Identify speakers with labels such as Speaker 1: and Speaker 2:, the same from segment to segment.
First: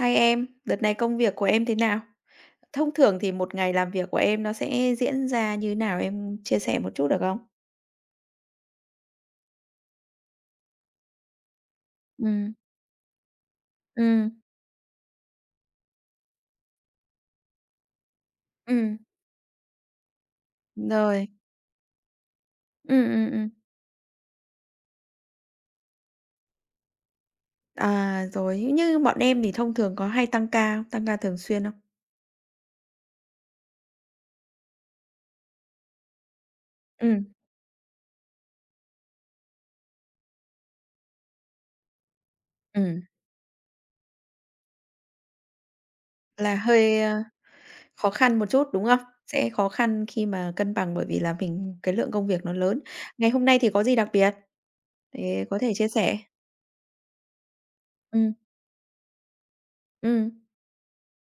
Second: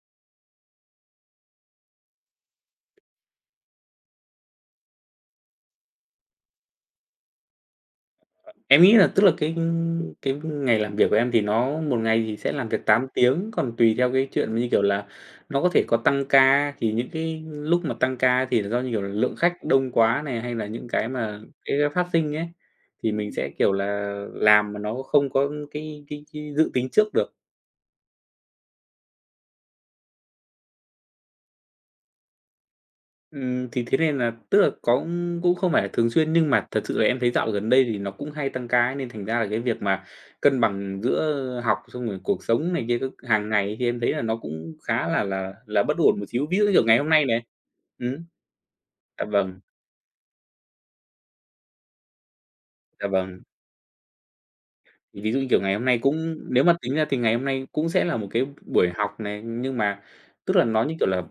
Speaker 1: Hi em, đợt này công việc của em thế nào? Thông thường thì một ngày làm việc của em nó sẽ diễn ra như nào, em chia sẻ một chút được không?
Speaker 2: Em nghĩ là, tức là, cái cái ngày làm việc của em thì nó một ngày thì sẽ
Speaker 1: Ừm.
Speaker 2: làm việc 8 tiếng, còn tùy theo cái
Speaker 1: Ừm.
Speaker 2: chuyện như kiểu là nó có thể có tăng ca, thì những cái lúc mà tăng ca thì do, như
Speaker 1: Ừm.
Speaker 2: kiểu là, lượng khách đông quá nè, hay là những cái
Speaker 1: Rồi.
Speaker 2: mà cái, ơ, phát sinh ấy,
Speaker 1: Ừm,
Speaker 2: thì
Speaker 1: ừm,
Speaker 2: mình sẽ,
Speaker 1: ừm.
Speaker 2: kiểu là, làm mà nó không có cái cái cái dự tính trước được.
Speaker 1: À, rồi, nhưng bọn em thì thông thường có hay tăng ca không, tăng ca thường xuyên không?
Speaker 2: Ừm, thì thế nên là tức là có cũng không phải là thường xuyên nhưng mà thật sự là em thấy
Speaker 1: Ừm.
Speaker 2: dạo gần đây thì nó cũng hay tăng ca ấy, nên thành ra là cái việc mà cân bằng giữa học xong rồi cuộc sống này kia
Speaker 1: Ừm.
Speaker 2: cứ hằng ngày này kia, em thấy là nó cũng khá là là là bất ổn một xíu,
Speaker 1: Là
Speaker 2: ví dụ như kiểu ngày
Speaker 1: hơi,
Speaker 2: hôm
Speaker 1: a,
Speaker 2: nay nè.
Speaker 1: khó
Speaker 2: Ừm.
Speaker 1: khăn một chút, đúng không?
Speaker 2: À,
Speaker 1: Sẽ
Speaker 2: vâng.
Speaker 1: khó khăn khi mà cân bằng bởi vì là mình cái lượng công việc nó lớn.
Speaker 2: Dạ
Speaker 1: Ngày
Speaker 2: vâng.
Speaker 1: hôm nay thì có gì đặc biệt
Speaker 2: Ví dụ
Speaker 1: để
Speaker 2: như
Speaker 1: có
Speaker 2: kiểu
Speaker 1: thể
Speaker 2: ngày hôm
Speaker 1: chia
Speaker 2: nay
Speaker 1: sẻ?
Speaker 2: cũng nếu mà tính ra thì ngày hôm nay cũng sẽ là một
Speaker 1: Ừm.
Speaker 2: cái buổi học này, nhưng mà
Speaker 1: Ừm.
Speaker 2: tức là nó, như kiểu là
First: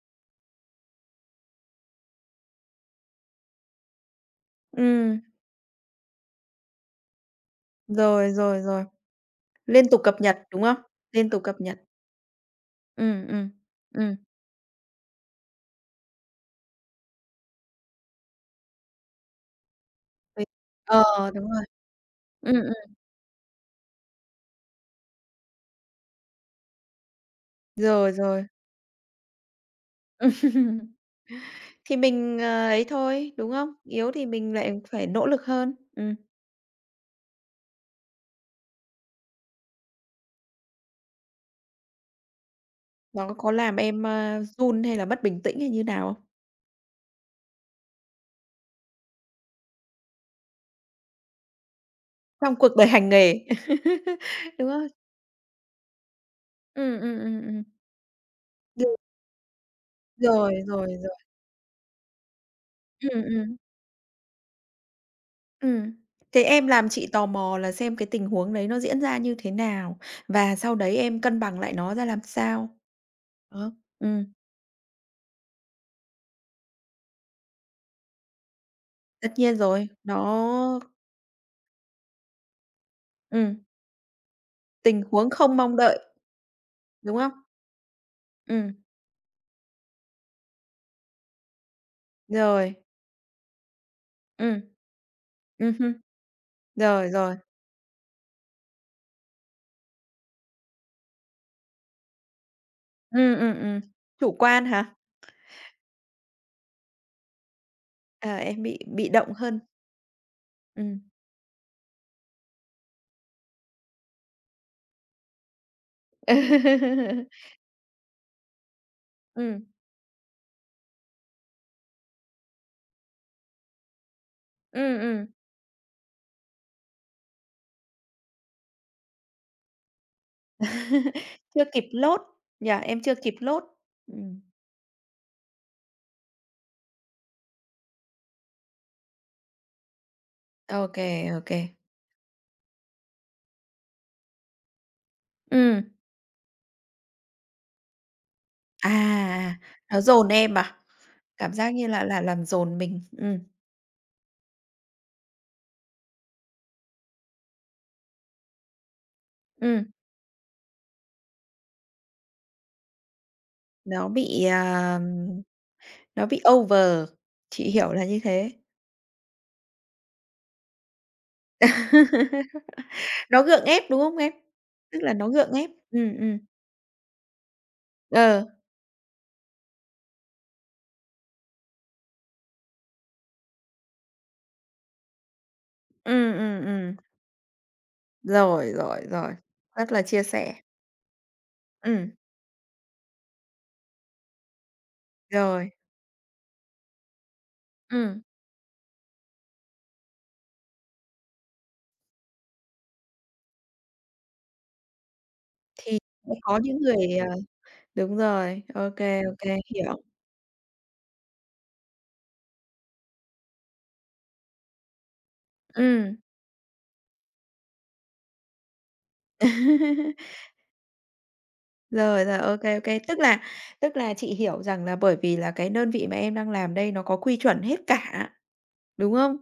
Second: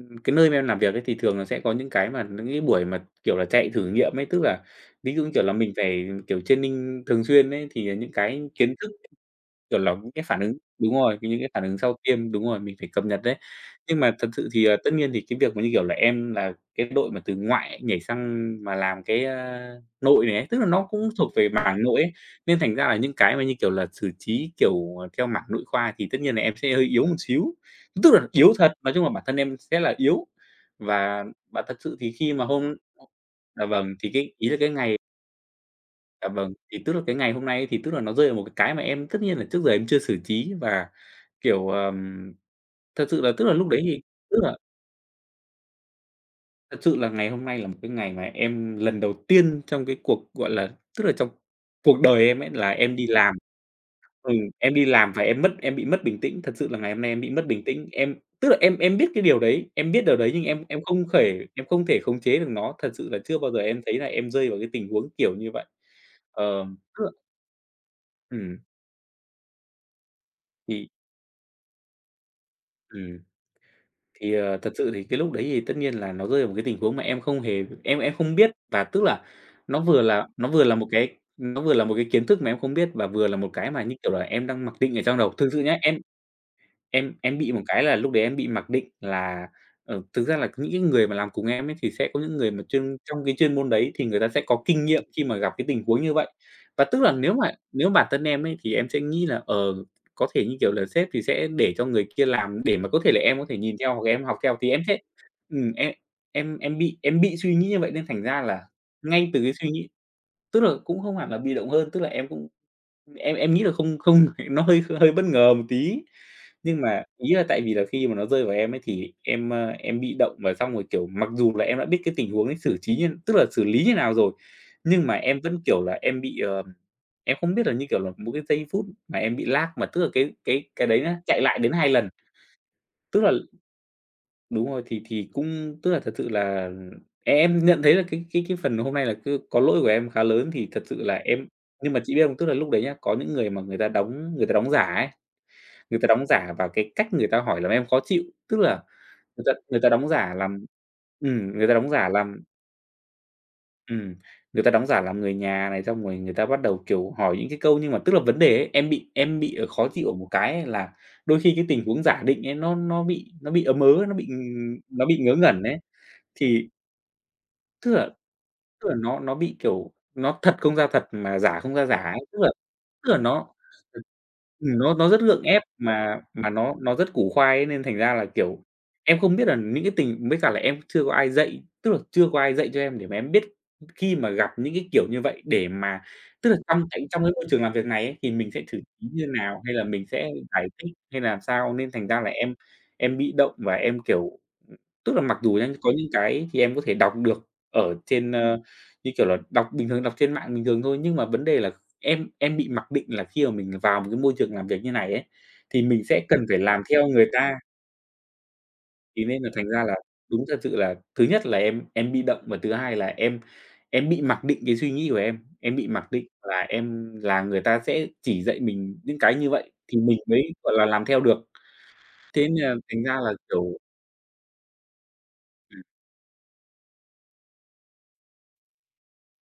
Speaker 2: ừm, cái nơi mà em làm việc ấy, thì thường là sẽ có những cái mà những cái buổi mà, kiểu là, chạy thử nghiệm ấy, tức là ví
Speaker 1: Ừm.
Speaker 2: dụ như kiểu là mình phải, kiểu, training thường xuyên ấy, thì những
Speaker 1: Rồi,
Speaker 2: cái
Speaker 1: rồi,
Speaker 2: kiến
Speaker 1: rồi.
Speaker 2: thức, kiểu
Speaker 1: Liên
Speaker 2: là,
Speaker 1: tục cập
Speaker 2: cái
Speaker 1: nhật,
Speaker 2: phản ứng
Speaker 1: đúng không?
Speaker 2: đúng rồi, kiểu,
Speaker 1: Liên
Speaker 2: những
Speaker 1: tục
Speaker 2: cái
Speaker 1: cập
Speaker 2: phản ứng
Speaker 1: nhật.
Speaker 2: sau tiêm đúng rồi, mình phải cập nhật
Speaker 1: Ừm,
Speaker 2: ấy.
Speaker 1: ừm,
Speaker 2: Nhưng mà
Speaker 1: ừm.
Speaker 2: thật sự thì, ờ, tất nhiên thì cái việc mà, như kiểu là, em là cái đội mà từ ngoại nhảy sang mà làm cái, a, nội này
Speaker 1: Với
Speaker 2: ấy, tức là nó
Speaker 1: ờ,
Speaker 2: cũng thuộc về
Speaker 1: đúng rồi.
Speaker 2: mảng nội ấy. Nên
Speaker 1: Ừm,
Speaker 2: thành ra
Speaker 1: ừm.
Speaker 2: là những cái mà, như kiểu là, xử trí kiểu theo mảng nội khoa thì tất nhiên là em sẽ hơi yếu một xíu.
Speaker 1: Rồi,
Speaker 2: Tức là
Speaker 1: rồi.
Speaker 2: yếu thật, nói chung là bản thân em sẽ là yếu. Và bà thật sự
Speaker 1: Thì
Speaker 2: thì khi
Speaker 1: mình,
Speaker 2: mà
Speaker 1: ờ,
Speaker 2: hôm
Speaker 1: ấy thôi, đúng
Speaker 2: à,
Speaker 1: không?
Speaker 2: vâng, thì
Speaker 1: Yếu thì
Speaker 2: cái ý
Speaker 1: mình
Speaker 2: là cái
Speaker 1: lại
Speaker 2: ngày
Speaker 1: phải nỗ lực hơn. Ừm.
Speaker 2: Dạ vâng. Thì tức là cái ngày hôm nay thì, tức là, nó rơi vào một cái cái mà em tất nhiên là trước giờ em chưa xử trí, và, kiểu, ờm, thật sự là,
Speaker 1: Nó
Speaker 2: tức
Speaker 1: có
Speaker 2: là, lúc
Speaker 1: làm
Speaker 2: đấy thì,
Speaker 1: em,
Speaker 2: tức
Speaker 1: a,
Speaker 2: là
Speaker 1: run hay là mất bình tĩnh hay như nào không?
Speaker 2: Thật sự là ngày hôm nay là một cái ngày mà em lần đầu tiên trong cái cuộc, gọi là tức là trong cuộc đời em ấy
Speaker 1: Trong
Speaker 2: là
Speaker 1: cuộc đời
Speaker 2: em đi
Speaker 1: hành
Speaker 2: làm.
Speaker 1: nghề,
Speaker 2: Ừm,
Speaker 1: đúng
Speaker 2: em đi
Speaker 1: không?
Speaker 2: làm và em mất em bị mất bình tĩnh, thật sự là ngày
Speaker 1: Ừm,
Speaker 2: hôm nay
Speaker 1: ừm,
Speaker 2: em bị
Speaker 1: ừm,
Speaker 2: mất bình
Speaker 1: ừm.
Speaker 2: tĩnh. Em tức là em
Speaker 1: Được
Speaker 2: em biết cái điều đấy, em biết điều đấy nhưng
Speaker 1: Rồi,
Speaker 2: em em
Speaker 1: rồi,
Speaker 2: không
Speaker 1: rồi.
Speaker 2: thể em không thể khống chế được nó. Thật sự là
Speaker 1: Ừm,
Speaker 2: chưa bao
Speaker 1: ừm.
Speaker 2: giờ em thấy là em rơi vào cái tình huống kiểu như vậy.
Speaker 1: Ừm, thế
Speaker 2: Ờ,
Speaker 1: em làm
Speaker 2: tức
Speaker 1: chị
Speaker 2: là
Speaker 1: tò mò là xem cái tình huống
Speaker 2: Ừm.
Speaker 1: đấy nó diễn ra như thế nào và sau
Speaker 2: Thì
Speaker 1: đấy em cân bằng lại nó ra làm sao?
Speaker 2: Ừm,
Speaker 1: Đó, ừm.
Speaker 2: thì, ờ, thật sự thì cái lúc đấy thì tất nhiên là nó rơi vào một cái tình huống mà em không hề em em không biết và tức là
Speaker 1: Tất nhiên
Speaker 2: nó
Speaker 1: rồi,
Speaker 2: vừa là nó vừa là
Speaker 1: nó
Speaker 2: một cái nó vừa là một cái kiến thức mà em không biết và vừa là một
Speaker 1: Ừm.
Speaker 2: cái mà, như kiểu là, em đang mặc định ở
Speaker 1: Tình
Speaker 2: trong
Speaker 1: huống
Speaker 2: đầu. Thực
Speaker 1: không
Speaker 2: sự
Speaker 1: mong
Speaker 2: nhá, em
Speaker 1: đợi,
Speaker 2: em
Speaker 1: đúng không?
Speaker 2: em bị một cái là lúc đấy em bị mặc
Speaker 1: Ừm.
Speaker 2: định là, ờ, thực ra là những cái người mà làm cùng em ấy thì sẽ có những người mà
Speaker 1: Rồi.
Speaker 2: chuyên trong cái chuyên môn đấy thì người ta sẽ có
Speaker 1: Ừm.
Speaker 2: kinh nghiệm khi mà gặp cái
Speaker 1: Ừm
Speaker 2: tình
Speaker 1: hưm.
Speaker 2: huống như vậy. Và tức
Speaker 1: Rồi,
Speaker 2: là nếu
Speaker 1: rồi.
Speaker 2: mà nếu bản thân em ấy thì em sẽ nghĩ là, ờ, có thể, như kiểu là, sếp thì sẽ để cho người kia làm để mà có thể là
Speaker 1: Ừm,
Speaker 2: em có thể
Speaker 1: ừm,
Speaker 2: nhìn
Speaker 1: ừm,
Speaker 2: theo hoặc là em
Speaker 1: chủ
Speaker 2: học theo
Speaker 1: quan
Speaker 2: thì em
Speaker 1: hả?
Speaker 2: sẽ ừm, em em em bị em bị suy nghĩ như vậy nên thành
Speaker 1: Ờ,
Speaker 2: ra là
Speaker 1: em bị bị
Speaker 2: ngay
Speaker 1: động
Speaker 2: từ cái
Speaker 1: hơn.
Speaker 2: suy nghĩ tức là cũng
Speaker 1: Ừm.
Speaker 2: không hẳn là bị động hơn, tức là em cũng em em nghĩ là không không nó hơi hơi bất ngờ một tí. Nhưng mà ý là tại vì là khi mà nó rơi vào em ấy thì em,
Speaker 1: Ừm.
Speaker 2: ơ, em bị động và xong rồi, kiểu, mặc dù là em đã biết cái tình huống ấy xử trí như tức là xử lý như nào rồi,
Speaker 1: Ừm,
Speaker 2: nhưng mà
Speaker 1: ừm.
Speaker 2: em vẫn, kiểu là, em bị, ờ em không biết là, như kiểu là, một cái giây phút mà em bị lag, mà tức là cái cái cái đấy nhá chạy lại
Speaker 1: Chưa
Speaker 2: đến
Speaker 1: kịp
Speaker 2: 2 lần.
Speaker 1: load, nhỉ? Em chưa
Speaker 2: Tức là
Speaker 1: kịp load. Ừm.
Speaker 2: đúng rồi, thì thì cũng tức là thật sự là em nhận thấy là cái cái cái phần hôm nay là cứ có lỗi của em khá lớn thì
Speaker 1: Ô
Speaker 2: thật sự là
Speaker 1: kê, ô
Speaker 2: em
Speaker 1: kê.
Speaker 2: nhưng mà chị biết không, tức là lúc đấy nhá, có những người mà người ta đóng người ta đóng giả ấy,
Speaker 1: Ừm.
Speaker 2: người ta đóng giả vào cái cách người ta hỏi làm em khó chịu, tức là người ta
Speaker 1: À,
Speaker 2: người ta
Speaker 1: nó
Speaker 2: đóng
Speaker 1: dồn
Speaker 2: giả
Speaker 1: em
Speaker 2: làm
Speaker 1: à? Cảm
Speaker 2: ừm, người
Speaker 1: giác
Speaker 2: ta
Speaker 1: như
Speaker 2: đóng
Speaker 1: là
Speaker 2: giả
Speaker 1: là
Speaker 2: làm
Speaker 1: làm dồn mình. Ừm.
Speaker 2: Ừm. Người ta đóng giả làm người nhà này xong rồi người ta bắt đầu, kiểu, hỏi những cái câu nhưng mà tức là vấn đề ấy, em bị em bị
Speaker 1: Ừm.
Speaker 2: khó chịu ở một cái là đôi khi cái tình huống giả định ấy nó nó bị nó bị ấm ớ,
Speaker 1: Nó
Speaker 2: nó bị,
Speaker 1: bị,
Speaker 2: ừm,
Speaker 1: à,
Speaker 2: nó bị ngớ ngẩn ấy,
Speaker 1: nó bị
Speaker 2: thì
Speaker 1: over, chị
Speaker 2: Tức
Speaker 1: hiểu là
Speaker 2: là
Speaker 1: như thế.
Speaker 2: tức là nó nó bị, kiểu, nó thật không ra thật mà giả không ra giả ấy, tức là tức là
Speaker 1: Nó
Speaker 2: nó,
Speaker 1: gượng ép, đúng không em?
Speaker 2: ừm, nó
Speaker 1: Tức
Speaker 2: nó
Speaker 1: là
Speaker 2: rất
Speaker 1: nó
Speaker 2: gượng
Speaker 1: gượng
Speaker 2: ép
Speaker 1: ép. Ừm,
Speaker 2: mà
Speaker 1: ừm.
Speaker 2: mà nó nó rất củ khoai ấy nên thành ra là,
Speaker 1: Ờ.
Speaker 2: kiểu, em không biết là những cái tình mới cả là em chưa có ai dạy tức là chưa có ai dạy cho em để mà em biết khi mà gặp những cái kiểu như vậy để mà
Speaker 1: Ừm,
Speaker 2: tức là
Speaker 1: ừm,
Speaker 2: trong
Speaker 1: ừm.
Speaker 2: cái trong cái môi trường làm việc này ấy thì mình sẽ
Speaker 1: Rồi,
Speaker 2: xử
Speaker 1: rồi,
Speaker 2: trí như
Speaker 1: rồi,
Speaker 2: nào hay là
Speaker 1: rất là
Speaker 2: mình
Speaker 1: chia
Speaker 2: sẽ
Speaker 1: sẻ.
Speaker 2: giải thích, hay làm sao nên thành
Speaker 1: Ừm.
Speaker 2: ra là em em bị động và em, kiểu, tức là mặc dù
Speaker 1: Rồi.
Speaker 2: em có những cái thì em có thể đọc được ở
Speaker 1: Ừm.
Speaker 2: trên, ơ, như kiểu là, đọc bình thường, đọc trên mạng bình thường thôi, nhưng mà vấn đề là em em bị mặc định là khi mà mình vào một cái môi trường làm việc như này ấy, thì
Speaker 1: Thì
Speaker 2: mình sẽ cần phải
Speaker 1: có những
Speaker 2: làm theo
Speaker 1: người, à,
Speaker 2: người ta.
Speaker 1: đúng rồi, ô kê,
Speaker 2: Thì
Speaker 1: ô
Speaker 2: nên là
Speaker 1: kê,
Speaker 2: thành ra là
Speaker 1: hiểu.
Speaker 2: đúng thật sự là thứ nhất là em em bị động và thứ hai là em em bị mặc định cái suy nghĩ của em, em bị mặc
Speaker 1: Ừm.
Speaker 2: định là em là người ta sẽ chỉ dạy mình những cái như vậy thì mình mới, gọi là, làm theo được.
Speaker 1: Rồi, rồi,
Speaker 2: Thế nên
Speaker 1: ô
Speaker 2: là
Speaker 1: kê, ô kê.
Speaker 2: thành ra
Speaker 1: Tức
Speaker 2: là,
Speaker 1: là
Speaker 2: kiểu
Speaker 1: tức là chị hiểu rằng là bởi vì là cái
Speaker 2: Ừm.
Speaker 1: đơn vị mà em đang làm đây nó có quy chuẩn hết cả, đúng không?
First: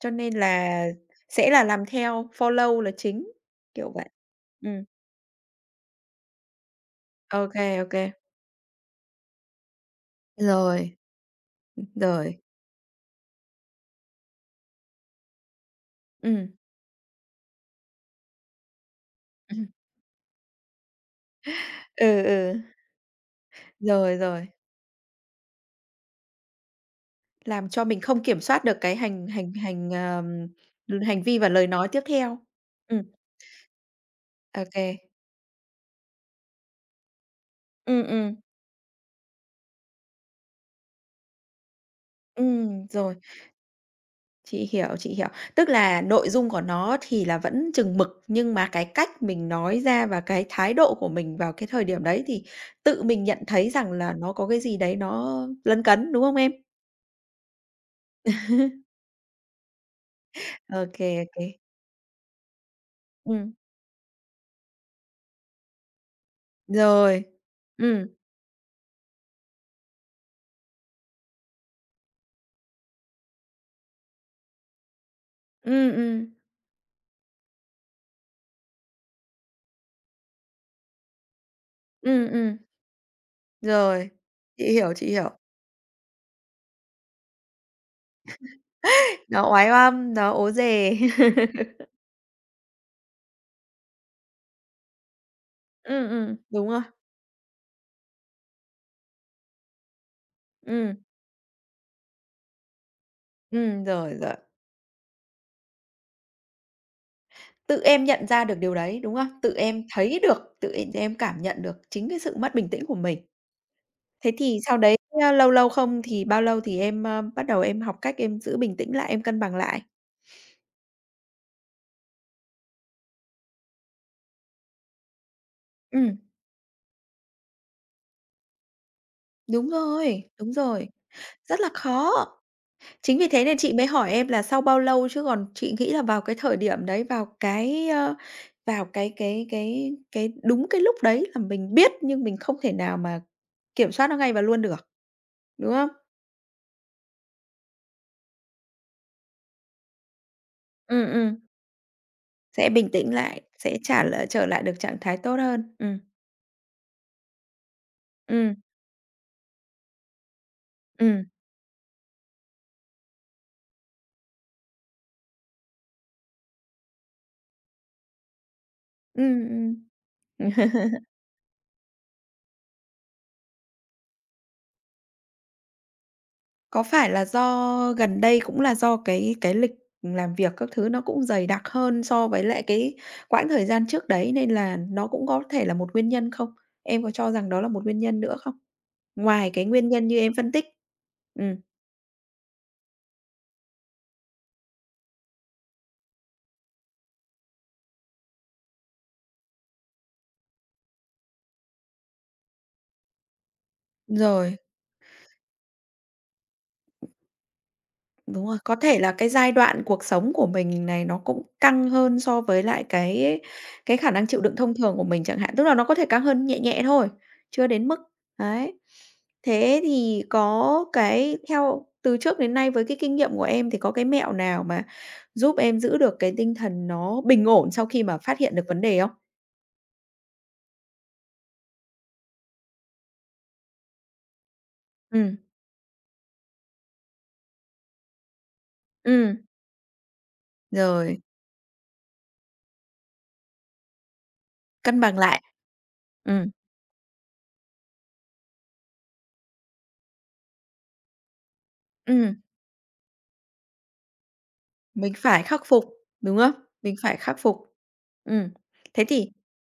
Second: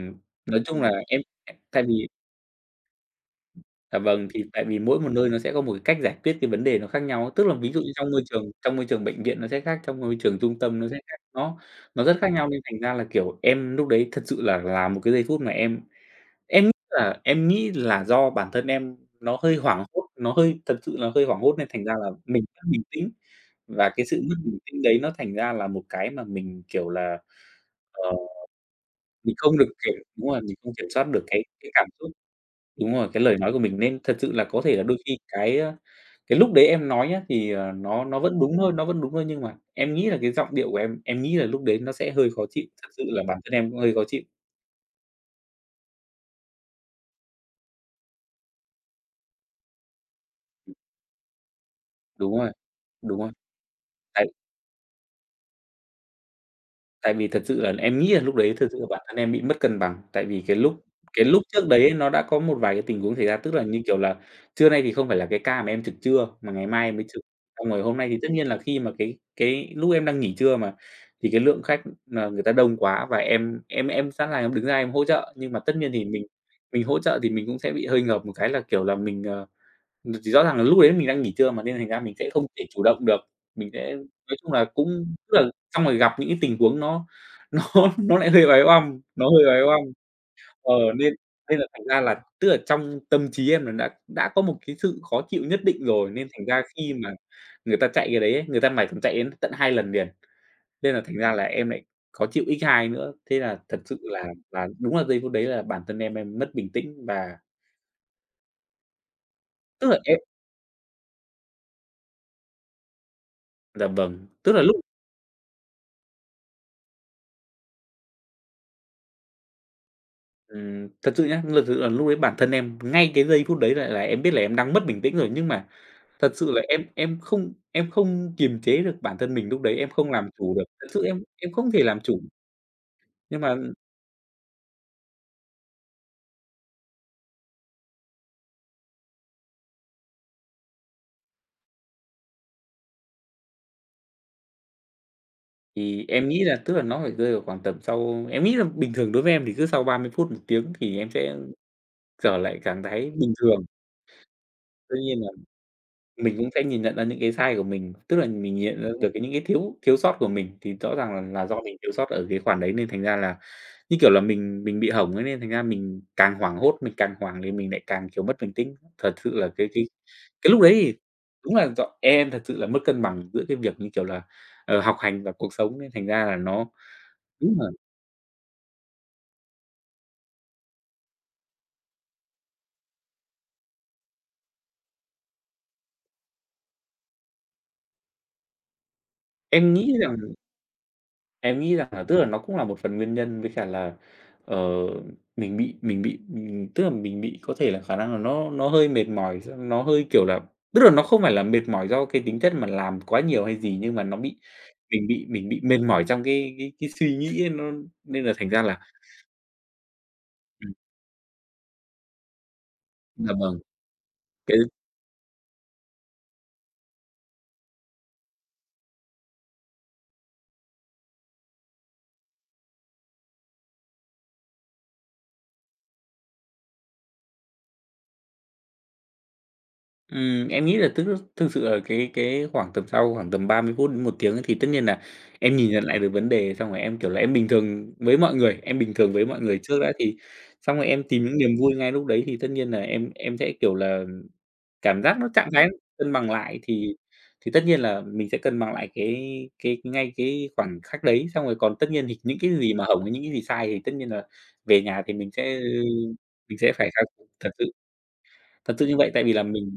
Speaker 1: Cho nên
Speaker 2: nói chung
Speaker 1: là
Speaker 2: là em
Speaker 1: sẽ
Speaker 2: em
Speaker 1: là
Speaker 2: tại
Speaker 1: làm
Speaker 2: vì
Speaker 1: theo follow là chính, kiểu
Speaker 2: Dạ
Speaker 1: vậy.
Speaker 2: vâng, thì tại vì
Speaker 1: Ừm.
Speaker 2: mỗi một nơi nó sẽ có một cái cách giải quyết cái vấn đề nó khác nhau,
Speaker 1: Ô
Speaker 2: tức là ví dụ
Speaker 1: kê, ô
Speaker 2: như trong
Speaker 1: kê.
Speaker 2: môi trường trong môi trường bệnh viện nó sẽ khác, trong môi trường trung tâm nó sẽ
Speaker 1: Rồi.
Speaker 2: khác. Nó
Speaker 1: Ừ,
Speaker 2: nó rất khác
Speaker 1: rồi.
Speaker 2: nhau nên thành ra là, kiểu, em lúc đấy thật sự là là một cái giây phút mà em
Speaker 1: Ừm.
Speaker 2: em nghĩ là em nghĩ là do bản thân em nó hơi
Speaker 1: Ừm.
Speaker 2: hoảng hốt, nó hơi thật sự là hơi hoảng hốt nên thành ra là
Speaker 1: Ừ,
Speaker 2: mình
Speaker 1: ừ.
Speaker 2: mất bình tĩnh và cái
Speaker 1: Rồi,
Speaker 2: sự mất
Speaker 1: rồi.
Speaker 2: bình tĩnh đấy nó thành ra là một cái mà mình, kiểu là,
Speaker 1: Làm cho mình
Speaker 2: ờ,
Speaker 1: không kiểm soát được cái hành
Speaker 2: mình
Speaker 1: hành
Speaker 2: không được
Speaker 1: hành,
Speaker 2: kiểm đúng rồi,
Speaker 1: ờm,
Speaker 2: mình không kiểm soát
Speaker 1: hành
Speaker 2: được
Speaker 1: vi
Speaker 2: cái
Speaker 1: và lời
Speaker 2: cái cảm
Speaker 1: nói tiếp
Speaker 2: xúc.
Speaker 1: theo.
Speaker 2: Đúng
Speaker 1: Ừm.
Speaker 2: rồi, cái lời nói của mình nên thật sự là có
Speaker 1: Ô
Speaker 2: thể là
Speaker 1: kê.
Speaker 2: đôi khi cái, ơ, cái lúc đấy em nói nhá thì, ờ, nó
Speaker 1: Ừm,
Speaker 2: nó
Speaker 1: ừm.
Speaker 2: vẫn đúng thôi, nó vẫn đúng thôi nhưng mà em nghĩ là cái giọng điệu của em em nghĩ là lúc đấy nó sẽ hơi khó chịu,
Speaker 1: Ừm,
Speaker 2: thật sự
Speaker 1: rồi.
Speaker 2: là bản thân em cũng hơi khó chịu.
Speaker 1: Chị hiểu, chị hiểu. Tức là nội dung của nó thì là vẫn chừng mực, nhưng mà cái cách mình nói ra và cái thái độ của mình vào cái thời điểm đấy
Speaker 2: Đúng
Speaker 1: thì
Speaker 2: rồi,
Speaker 1: tự
Speaker 2: đúng
Speaker 1: mình
Speaker 2: rồi.
Speaker 1: nhận thấy rằng là
Speaker 2: Đấy.
Speaker 1: nó có cái gì đấy nó lấn cấn, đúng không em?
Speaker 2: Tại vì thật sự là em nghĩ là lúc đấy thật sự là bản thân em bị mất cân bằng, tại vì cái
Speaker 1: Ô
Speaker 2: lúc
Speaker 1: kê,
Speaker 2: cái
Speaker 1: ô
Speaker 2: lúc
Speaker 1: kê.
Speaker 2: trước đấy nó đã có một vài cái tình huống xảy ra, tức
Speaker 1: Ừm.
Speaker 2: là như, kiểu là, trưa nay thì không phải là cái ca mà em trực trưa mà ngày mai em mới
Speaker 1: Rồi,
Speaker 2: trực. Xong rồi hôm nay
Speaker 1: ừm.
Speaker 2: thì tất nhiên là khi mà cái cái lúc em đang nghỉ trưa mà, thì cái lượng khách mà người ta đông quá và em em em sẵn là em đứng ra em hỗ trợ, nhưng mà tất nhiên
Speaker 1: Ừm,
Speaker 2: thì mình
Speaker 1: ừm.
Speaker 2: mình hỗ trợ thì mình cũng sẽ bị hơi ngợp một cái là, kiểu là, mình, ờ thì rõ ràng là lúc đấy mình đang nghỉ trưa mà nên thành ra mình
Speaker 1: Ừm,
Speaker 2: sẽ không
Speaker 1: ừm.
Speaker 2: thể chủ động được. Mình sẽ
Speaker 1: Rồi,
Speaker 2: nói chung là
Speaker 1: chị hiểu, chị
Speaker 2: cũng, tức
Speaker 1: hiểu.
Speaker 2: là xong rồi gặp những cái tình huống nó nó nó lại hơi oái ăm, nó
Speaker 1: Nó
Speaker 2: hơi oái
Speaker 1: oái
Speaker 2: ăm.
Speaker 1: oăm, nó ố
Speaker 2: Ờ,
Speaker 1: dề.
Speaker 2: nên nên là thành ra là tức là trong tâm trí em là đã đã có một cái sự khó chịu nhất định
Speaker 1: Ừm,
Speaker 2: rồi, nên
Speaker 1: ừm,
Speaker 2: thành ra
Speaker 1: đúng rồi.
Speaker 2: khi mà người ta chạy cái đấy ấy, người ta mải ch chạy đến tận 2 lần liền, nên
Speaker 1: Ừm.
Speaker 2: là thành ra là em lại khó chịu x 2 nữa. Thế là thật
Speaker 1: Ừm,
Speaker 2: sự
Speaker 1: rồi,
Speaker 2: là
Speaker 1: rồi.
Speaker 2: là đúng là giây phút đấy là bản thân em em mất bình tĩnh và
Speaker 1: Tự em nhận ra được điều đấy, đúng không? Tự em
Speaker 2: Tức là em
Speaker 1: thấy được, tự em em cảm nhận được chính cái sự mất bình tĩnh của mình.
Speaker 2: Dạ vâng,
Speaker 1: Thế
Speaker 2: tức
Speaker 1: thì
Speaker 2: là lúc
Speaker 1: sau đấy lâu lâu không, thì bao lâu thì em, ờ, bắt đầu em học cách em giữ bình tĩnh lại, em cân bằng lại?
Speaker 2: Ửm. Thật sự nhá, thật sự là lúc ấy bản thân em ngay cái giây phút đấy là là em biết là em đang mất bình tĩnh rồi, nhưng mà
Speaker 1: Ừm.
Speaker 2: thật sự là em em không em không kiềm chế được bản thân mình lúc
Speaker 1: Đúng
Speaker 2: đấy, em không
Speaker 1: rồi,
Speaker 2: làm
Speaker 1: đúng
Speaker 2: chủ được. Thật
Speaker 1: rồi.
Speaker 2: sự em em
Speaker 1: Rất là
Speaker 2: không thể làm
Speaker 1: khó.
Speaker 2: chủ.
Speaker 1: Chính vì
Speaker 2: Nhưng
Speaker 1: thế
Speaker 2: mà
Speaker 1: nên chị mới hỏi em là sau bao lâu, chứ còn chị nghĩ là vào cái thời điểm đấy, vào cái, ơ, vào cái cái cái cái đúng cái lúc đấy là mình biết nhưng mình không thể nào mà kiểm soát nó ngay và luôn được, đúng không?
Speaker 2: Thì em nghĩ là tức là nó phải rơi vào khoảng tầm sau em nghĩ là bình thường đối với em thì cứ sau 30 phút 1 tiếng thì em
Speaker 1: Ừm,
Speaker 2: sẽ
Speaker 1: ừm.
Speaker 2: trở lại
Speaker 1: Sẽ
Speaker 2: trạng
Speaker 1: bình
Speaker 2: thái
Speaker 1: tĩnh
Speaker 2: bình
Speaker 1: lại,
Speaker 2: thường.
Speaker 1: sẽ trả lại trở lại được trạng
Speaker 2: Tuy
Speaker 1: thái
Speaker 2: nhiên là
Speaker 1: tốt hơn. Ừm.
Speaker 2: mình cũng sẽ nhìn nhận ra những cái sai của mình. Tức là
Speaker 1: Ừm.
Speaker 2: mình nhận ra được những cái thiếu thiếu sót của mình, thì rõ
Speaker 1: Ừm.
Speaker 2: ràng nà do mình thiếu sót ở cái khoản đấy nên thành ra là như kiểu là mình mình bị hỏng ấy, nên thành ra mình càng hoảng hốt, mình càng hoảng thì mình lại càng, kiểu, mất bình tĩnh. Thật sự
Speaker 1: Ừm,
Speaker 2: là cái cái
Speaker 1: ừm.
Speaker 2: cái lúc đấy thì đúng là ch em thật sự là mất cân bằng giữa cái việc như kiểu là, ờ, học hành và cuộc sống nên thành ra là nó
Speaker 1: Có phải là
Speaker 2: đúng là
Speaker 1: do gần đây cũng là do cái cái lịch làm việc các thứ nó cũng dày đặc hơn so với lại cái quãng thời gian trước đấy nên là nó cũng có thể là một nguyên nhân không? Em có cho rằng đó là một nguyên nhân nữa không? Ngoài cái
Speaker 2: Em
Speaker 1: nguyên
Speaker 2: nghĩ
Speaker 1: nhân
Speaker 2: rằng
Speaker 1: như em phân tích. Ừm.
Speaker 2: Em nghĩ rằng nà tức là nó cũng là một phần nguyên nhân, với cả là, ờ, mình bị mình bị mình tức là mình bị có thể là khả năng là nó nó hơi mệt mỏi, gi nó hơi kiểu là tức là nó không phải là mệt mỏi do cái tính chất mà làm quá nhiều hay gì, nhưng mà nó bị
Speaker 1: Rồi.
Speaker 2: mình bị mình bị mệt mỏi trong cái cái cái suy nghĩ ấy, nó nên là
Speaker 1: Đúng
Speaker 2: thành
Speaker 1: rồi,
Speaker 2: ra
Speaker 1: có
Speaker 2: là
Speaker 1: thể là cái giai đoạn cuộc sống của
Speaker 2: Ừm.
Speaker 1: mình này nó cũng căng hơn so với lại
Speaker 2: Dạ
Speaker 1: cái
Speaker 2: vâng.
Speaker 1: cái khả năng chịu đựng
Speaker 2: Cái
Speaker 1: thông thường của mình chẳng hạn, tức là nó có thể căng hơn nhẹ nhẹ thôi, chưa đến mức, đấy. Thế thì có cái theo từ trước đến nay với cái kinh nghiệm của em thì có cái mẹo nào mà giúp em giữ được cái tinh thần nó bình ổn sau khi mà phát hiện được vấn đề không?
Speaker 2: Ừm, em nghĩ là thức thực sự là cái cái khoảng tầm sau khoảng tầm 30 phút đến 1 tiếng thì tất nhiên nà
Speaker 1: Ừm.
Speaker 2: em nhìn nhận lại được vấn đề, xong rồi em, kiểu là, em bình thường với mọi người, em bình thường với mọi
Speaker 1: Ừm.
Speaker 2: người trước đã. Thì xong rồi em
Speaker 1: Rồi.
Speaker 2: tìm những niềm vui ngay lúc đấy, thì tất nhiên nà em em sẽ, kiểu là,
Speaker 1: Cân
Speaker 2: cảm giác
Speaker 1: bằng
Speaker 2: nó
Speaker 1: lại.
Speaker 2: trạng thái cân bằng
Speaker 1: Ừm.
Speaker 2: lại thì thì tất nhiên là mình sẽ cân bằng lại cái cái ngay cái khoảnh khắc đấy, xong rồi còn tất nhiên thì
Speaker 1: Ừm.
Speaker 2: những cái gì mà hổng, những cái gì sai thì tất nhiên là về nhà thì
Speaker 1: Mình
Speaker 2: mình
Speaker 1: phải
Speaker 2: sẽ, ơ,
Speaker 1: khắc phục, đúng không?
Speaker 2: mình sẽ phải
Speaker 1: Mình phải
Speaker 2: thật
Speaker 1: khắc
Speaker 2: thật
Speaker 1: phục.
Speaker 2: sự.
Speaker 1: Ừm,
Speaker 2: Thật sự như
Speaker 1: Thế
Speaker 2: vậy, tại
Speaker 1: thì
Speaker 2: vì là mình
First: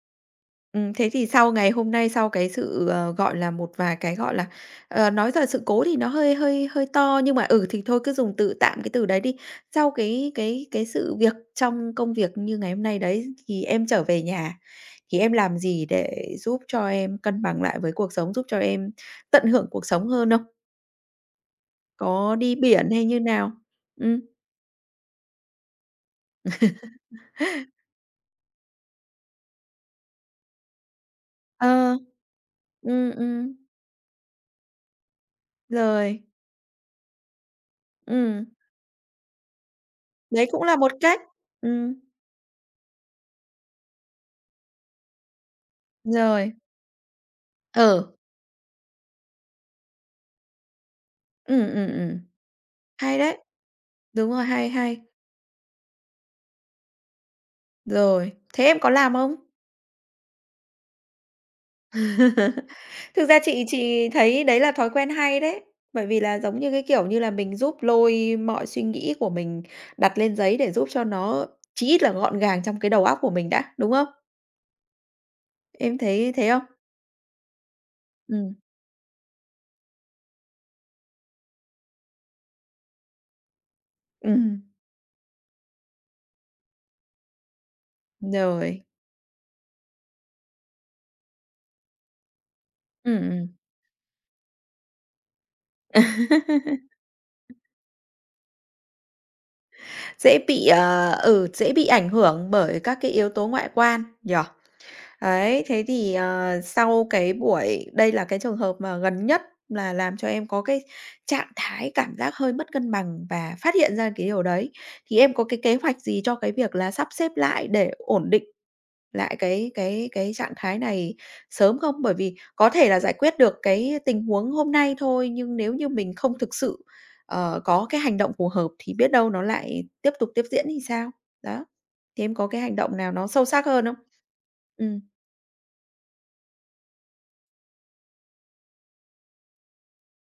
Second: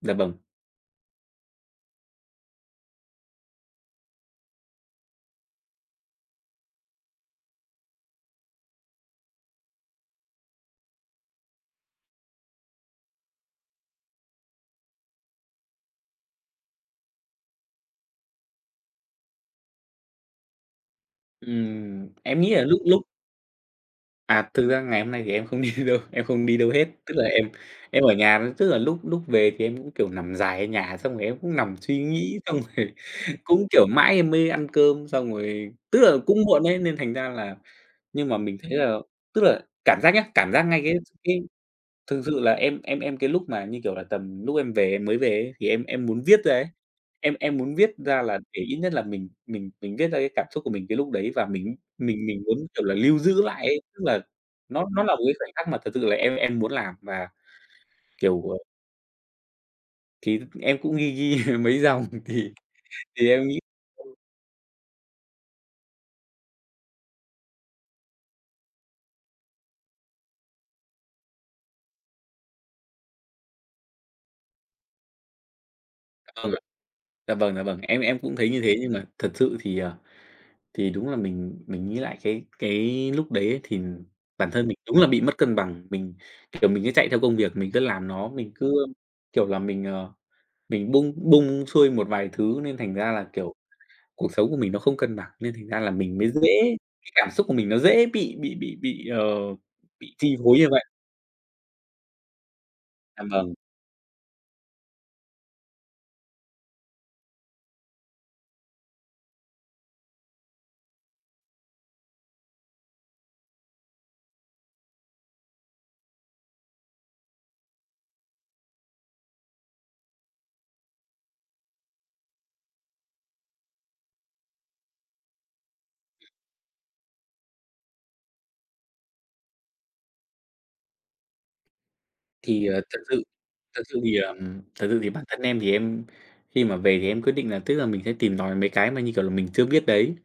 Speaker 2: dạ, vâng.
Speaker 1: Ừm, thế thì sau ngày hôm nay, sau cái sự, ờ, gọi là, một vài cái, gọi là, ờ, nói là sự cố thì nó hơi hơi hơi to, nhưng mà, ừ, thì thôi cứ dùng từ tạm cái từ đấy đi. Sau cái cái cái sự việc trong công việc như ngày hôm nay đấy thì em trở về nhà, thì em làm gì để giúp cho em cân bằng lại với cuộc sống, giúp cho em tận hưởng cuộc sống hơn không?
Speaker 2: Ừm,
Speaker 1: Có
Speaker 2: em nghĩ
Speaker 1: đi
Speaker 2: là lúc
Speaker 1: biển
Speaker 2: lúc
Speaker 1: hay như nào? Ừm.
Speaker 2: À, thực ra ngày hôm nay thì em không đi đâu, em không đi đâu hết, tức là em em ở nhà, tức là lúc lúc về thì em cũng, kiểu, nằm dài ở nhà xong rồi em cũng nằm
Speaker 1: Ờ.
Speaker 2: suy nghĩ, xong rồi
Speaker 1: Ừm, ừm.
Speaker 2: cũng, kiểu, mãi em mới ăn cơm xong rồi, tức là
Speaker 1: Rồi.
Speaker 2: cũng muộn ấy, nên thành ra là nhưng mà
Speaker 1: Ừm.
Speaker 2: mình thấy là tức là cảm giác nhá,
Speaker 1: Đấy
Speaker 2: cảm
Speaker 1: cũng
Speaker 2: giác
Speaker 1: là
Speaker 2: ngay
Speaker 1: một
Speaker 2: cái
Speaker 1: cách,
Speaker 2: cái
Speaker 1: ừm.
Speaker 2: thực sự là em em em cái lúc mà như, kiểu là, tầm lúc em về em mới về ấy thì em em muốn viết
Speaker 1: Rồi.
Speaker 2: ra ấy. Em em muốn viết
Speaker 1: Ừ.
Speaker 2: ra là để ít nhất là mình mình mình viết ra cái cảm xúc của mình cái lúc đấy và
Speaker 1: Ừm,
Speaker 2: mình
Speaker 1: ừm, ừm.
Speaker 2: mình mình muốn, kiểu là,
Speaker 1: Hay
Speaker 2: lưu
Speaker 1: đấy.
Speaker 2: giữ lại ấy, tức là
Speaker 1: Đúng rồi, hay,
Speaker 2: nó
Speaker 1: hay.
Speaker 2: nó là một cái khoảnh khắc mà thật sự là em em muốn làm mà,
Speaker 1: Rồi,
Speaker 2: kiểu, ờ
Speaker 1: thế em có làm không?
Speaker 2: Thì em cũng ghi ghi mấy dòng, thì
Speaker 1: Thực
Speaker 2: thì
Speaker 1: ra
Speaker 2: em nghĩ
Speaker 1: chị chị thấy đấy là thói quen hay đấy. Bởi vì là giống như cái kiểu như là mình giúp lôi mọi suy nghĩ của mình đặt lên giấy để giúp cho nó, chí ít là, gọn gàng trong cái đầu óc của mình đã, đúng không? Em thấy thế
Speaker 2: [unintelligible]
Speaker 1: không?
Speaker 2: Dạ vâng, dạ vâng, em em cũng thấy
Speaker 1: Ừm.
Speaker 2: như thế, nhưng mà thật sự thì, ờ, thì đúng là mình mình nghĩ lại cái cái lúc đấy thì bản
Speaker 1: Ừm.
Speaker 2: thân mình đúng là bị mất cân bằng, mình, kiểu, mình cứ chạy theo công việc, mình cứ làm nó, mình cứ,
Speaker 1: Rồi.
Speaker 2: kiểu là, mình, ờ, mình bung bung xuôi một vài thứ, nên thành ra là,
Speaker 1: Ừm,
Speaker 2: kiểu,
Speaker 1: ừm.
Speaker 2: cuộc sống của mình nó không cân bằng, nên thành ra là mình mới dễ cái cảm xúc của mình nó dễ bị bị bị bị, ờ, bị chi
Speaker 1: Dễ
Speaker 2: phối như
Speaker 1: bị,
Speaker 2: vậy.
Speaker 1: ờ, ừ, dễ bị ảnh hưởng bởi các cái
Speaker 2: Em
Speaker 1: yếu tố
Speaker 2: vâng.
Speaker 1: ngoại quan, nhỉ? Đấy, thế thì, ờ, sau cái buổi đây là cái trường hợp mà gần nhất là làm cho em có cái trạng thái cảm giác hơi mất cân bằng và phát hiện ra cái điều đấy. Thì em có cái kế hoạch gì cho cái việc là sắp xếp lại để ổn định lại cái cái cái trạng thái này sớm không? Bởi vì có thể là giải quyết được cái tình huống hôm nay thôi, nhưng nếu như mình không thực sự, ờ, có cái hành động phù hợp thì biết đâu nó lại tiếp tục tiếp diễn thì sao? Đó. Thế em có cái
Speaker 2: Thì,
Speaker 1: hành
Speaker 2: ờ,
Speaker 1: động
Speaker 2: thật
Speaker 1: nào
Speaker 2: sự
Speaker 1: nó sâu sắc
Speaker 2: thật
Speaker 1: hơn không?
Speaker 2: sự thì, ờm, thật sự
Speaker 1: Ừm.
Speaker 2: thì bản thân em thì em khi mà về thì em quyết định là tức là mình sẽ tìm tòi mấy cái mà như kiểu là mình chưa biết đấy,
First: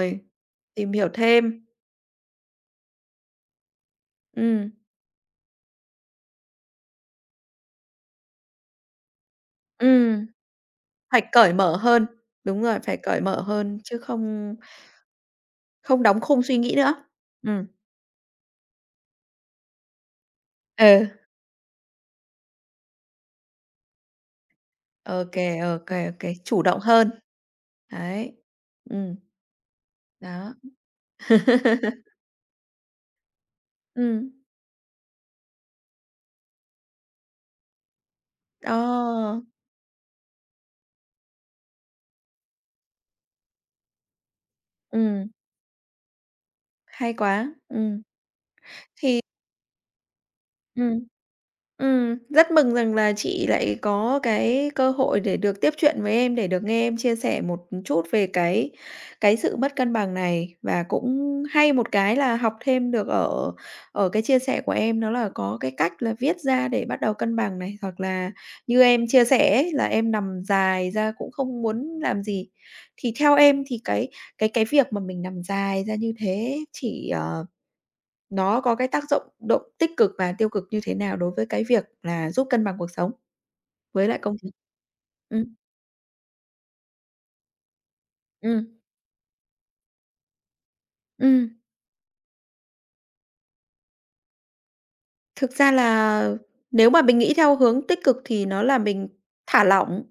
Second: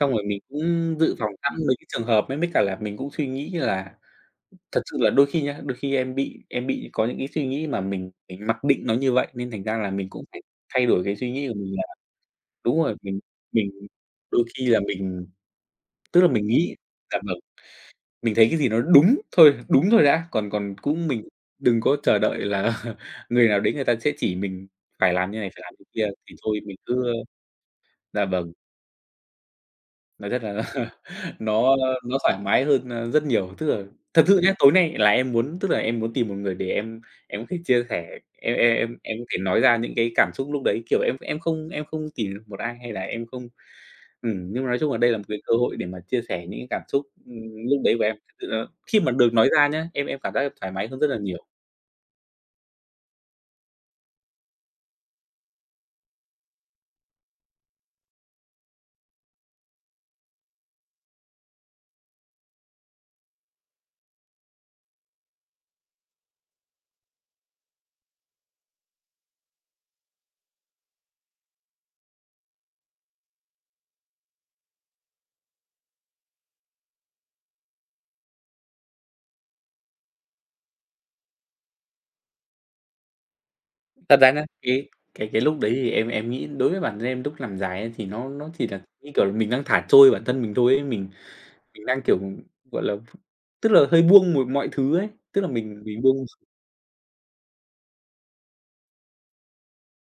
Speaker 2: xong rồi mình
Speaker 1: tìm
Speaker 2: cũng
Speaker 1: hiểu
Speaker 2: dự phòng sẵn
Speaker 1: thêm.
Speaker 2: mấy cái trường hợp. Mấy mấy cả là mình cũng suy nghĩ là
Speaker 1: Ừm.
Speaker 2: thật sự là đôi khi nhá, đôi khi em bị em bị có những cái suy nghĩ mà mình mình mặc định nó như vậy, nên thành ra là mình cũng
Speaker 1: Ừm.
Speaker 2: phải thay đổi cái
Speaker 1: Phải
Speaker 2: suy nghĩ
Speaker 1: cởi
Speaker 2: của mình
Speaker 1: mở
Speaker 2: là
Speaker 1: hơn đúng
Speaker 2: đúng
Speaker 1: rồi,
Speaker 2: rồi,
Speaker 1: phải
Speaker 2: mình
Speaker 1: cởi mở
Speaker 2: mình
Speaker 1: hơn, chứ
Speaker 2: đôi
Speaker 1: không
Speaker 2: khi là mình
Speaker 1: không
Speaker 2: tức
Speaker 1: đóng
Speaker 2: là
Speaker 1: khung
Speaker 2: mình
Speaker 1: suy
Speaker 2: nghĩ
Speaker 1: nghĩ nữa.
Speaker 2: dạ vâng.
Speaker 1: Ừm.
Speaker 2: Mình thấy cái gì nó đúng thôi đúng thôi đã, còn còn
Speaker 1: Ừ.
Speaker 2: cũng mình đừng có chờ đợi là người nào đấy người ta sẽ chỉ mình phải làm
Speaker 1: OK,
Speaker 2: như này, phải làm như
Speaker 1: OK,
Speaker 2: kia.
Speaker 1: OK,
Speaker 2: Thì thôi
Speaker 1: chủ
Speaker 2: mình
Speaker 1: động
Speaker 2: cứ,
Speaker 1: hơn.
Speaker 2: ơ dạ
Speaker 1: Đấy.
Speaker 2: vâng.
Speaker 1: Ừm.
Speaker 2: Nó rất là
Speaker 1: Đó.
Speaker 2: nó nó thoải mái hơn, a, rất nhiều. Tức là thật
Speaker 1: Ừm.
Speaker 2: sự nhá, tối nay là em muốn tức là em muốn tìm một người để em em thích chia sẻ, em em em em thể
Speaker 1: Ờ.
Speaker 2: nói ra những cái cảm xúc lúc đấy, kiểu, em em không em không tìm được một ai hay là em không ừm, nhưng mà nói chung là đây là một
Speaker 1: Ừm.
Speaker 2: cái cơ hội để mà chia sẻ những cái cảm xúc,
Speaker 1: Hay quá,
Speaker 2: ưm, lúc đấy
Speaker 1: ừm.
Speaker 2: của em. Thực sự là khi mà
Speaker 1: Thì
Speaker 2: được nói ra nhá, em em cảm giác được thoải mái
Speaker 1: Ừm,
Speaker 2: hơn rất là nhiều.
Speaker 1: ừm, rất mừng rằng là chị lại có cái cơ hội để được tiếp chuyện với em, để được nghe em chia sẻ một, ừm, chút về cái cái sự mất cân bằng này và cũng hay một cái là học thêm được ở ở cái chia sẻ của em, đó là có cái cách là viết ra để bắt đầu cân bằng này, hoặc là như em chia sẻ ấy là em nằm dài ra cũng không muốn làm gì. Thì theo em thì cái cái cái việc mà mình nằm dài ra như thế chỉ, ờ nó có cái tác dụng động tích cực và tiêu cực như thế nào đối với cái việc là giúp cân bằng cuộc sống với
Speaker 2: Thật
Speaker 1: lại
Speaker 2: ra
Speaker 1: công
Speaker 2: nhá, cái cái cái
Speaker 1: ừm.
Speaker 2: lúc đấy thì em em nghĩ đối với bản thân em lúc nằm dài ấy, thì nó nó chỉ
Speaker 1: Ừm.
Speaker 2: là, như kiểu là, mình đang thả trôi bản thân mình thôi ấy, mình
Speaker 1: Ừm.
Speaker 2: mình đang, kiểu, gọi là, tức là hơi buông một mọi thứ ấy, tức là
Speaker 1: Thực ra
Speaker 2: mình mình buông
Speaker 1: là
Speaker 2: x
Speaker 1: nếu mà mình nghĩ theo hướng tích cực thì nó là mình thả lỏng.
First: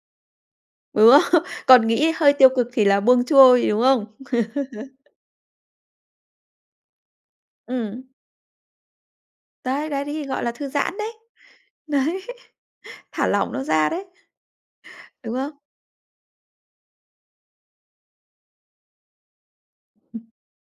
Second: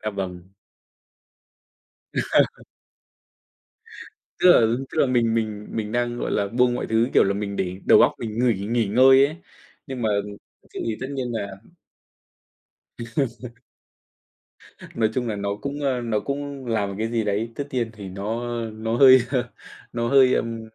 Speaker 2: Dạ vâng.
Speaker 1: Ừ. Còn nghĩ hơi tiêu cực thì là buông xuôi, đúng không?
Speaker 2: Tức là tức là mình mình mình đang, gọi là, buông mọi thứ, kiểu là, mình để đầu
Speaker 1: Ừm.
Speaker 2: óc mình nghỉ nghỉ ngơi ấy,
Speaker 1: Đấy, đấy,
Speaker 2: nhưng
Speaker 1: đấy
Speaker 2: mà
Speaker 1: thì gọi là thư
Speaker 2: sự thì
Speaker 1: giãn
Speaker 2: tất
Speaker 1: đấy.
Speaker 2: nhiên là
Speaker 1: Đấy. Thả lỏng nó ra đấy.
Speaker 2: Nói chung
Speaker 1: Đúng
Speaker 2: là nó
Speaker 1: không?
Speaker 2: cũng, ơ, nó cũng làm một cái gì đấy tất nhiên thì nó nó hơi nó hơi, ừm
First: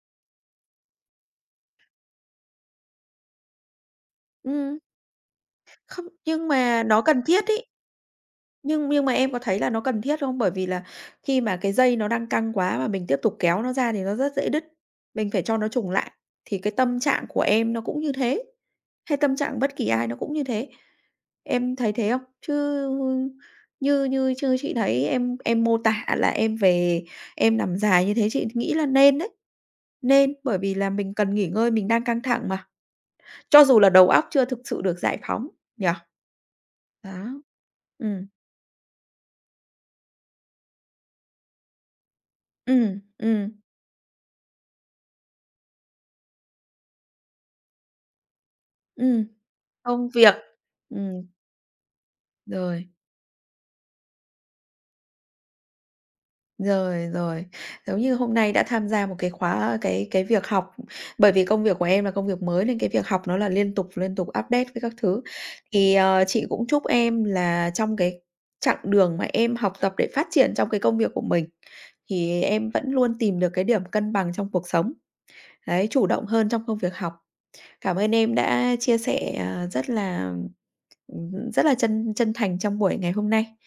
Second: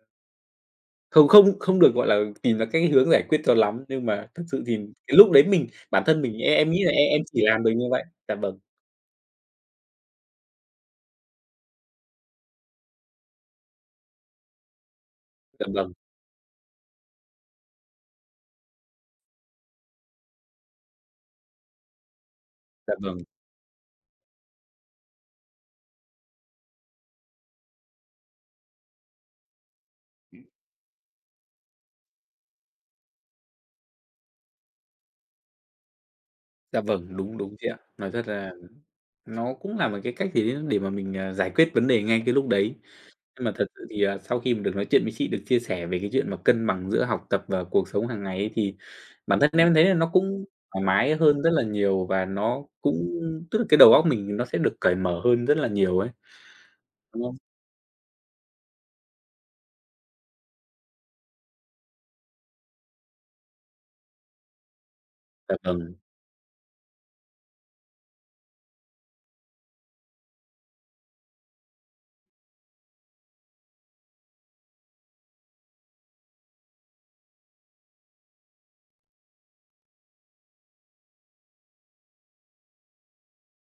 Speaker 2: Không không không được, gọi là, tìm ra cái hướng giải quyết cho lắm, nhưng mà thực sự thì
Speaker 1: Ừm.
Speaker 2: cái lúc đấy mình bản
Speaker 1: Không,
Speaker 2: thân mình
Speaker 1: nhưng
Speaker 2: em em nghĩ
Speaker 1: mà
Speaker 2: là
Speaker 1: nó
Speaker 2: em em
Speaker 1: cần
Speaker 2: chỉ
Speaker 1: thiết
Speaker 2: làm
Speaker 1: ấy.
Speaker 2: mình như vậy. Dạ vâng.
Speaker 1: Nhưng nhưng mà em có thấy là nó cần thiết không? Bởi vì là khi mà cái dây nó đang căng quá mà mình tiếp tục kéo nó ra thì nó rất dễ đứt, mình phải cho
Speaker 2: Dạ
Speaker 1: nó chùng
Speaker 2: vâng.
Speaker 1: lại, thì cái tâm trạng của em nó cũng như thế, hay tâm trạng bất kỳ ai nó cũng như thế. Em thấy thế không? Chứ,
Speaker 2: Dạ vâng.
Speaker 1: ư, như như chứ chị thấy em em mô tả là em về em nằm dài như thế chị nghĩ là nên đấy, nên
Speaker 2: Ừm.
Speaker 1: bởi vì là mình cần nghỉ ngơi, mình đang căng thẳng mà, cho dù là đầu óc chưa thực sự được giải phóng nhỉ?
Speaker 2: Dạ vâng, đúng,
Speaker 1: Đó.
Speaker 2: đúng chị ạ. Nói
Speaker 1: Ừm.
Speaker 2: thật là nó cũng là một cái cách gì đấy để mà mình, à, giải quyết vấn đề ngay cái lúc đấy.
Speaker 1: Ừm.
Speaker 2: Nhưng mà
Speaker 1: Ừm.
Speaker 2: thật sự thì, à, sau khi mà được nói chuyện với chị, được chia sẻ về cái chuyện mà cân bằng giữa học tập và cuộc sống hàng ngày ấy, thì
Speaker 1: Ừm.
Speaker 2: bản thân em thấy là
Speaker 1: Công
Speaker 2: nó
Speaker 1: việc.
Speaker 2: cũng thoải mái
Speaker 1: Ừm.
Speaker 2: hơn rất là nhiều, và nó
Speaker 1: Rồi.
Speaker 2: cũng tức là cái đầu óc mình nó sẽ được cởi mở hơn rất là nhiều ấy.
Speaker 1: Rồi,
Speaker 2: Đúng không?
Speaker 1: rồi. Giống như hôm nay đã tham gia một cái khóa cái cái việc học, bởi vì công việc của em là công việc mới nên cái việc học nó là liên tục, liên tục update các các thứ.
Speaker 2: Dạ
Speaker 1: Thì,
Speaker 2: vâng.
Speaker 1: ờ, chị cũng chúc em là trong cái chặng đường mà em học tập để phát triển trong cái công việc của mình thì em vẫn luôn tìm được cái điểm cân bằng trong cuộc sống. Đấy, chủ động hơn trong công việc học. Cảm ơn em đã chia sẻ, ờ, rất là, ừm, ừm hưm, rất là chân chân thành trong buổi ngày hôm nay.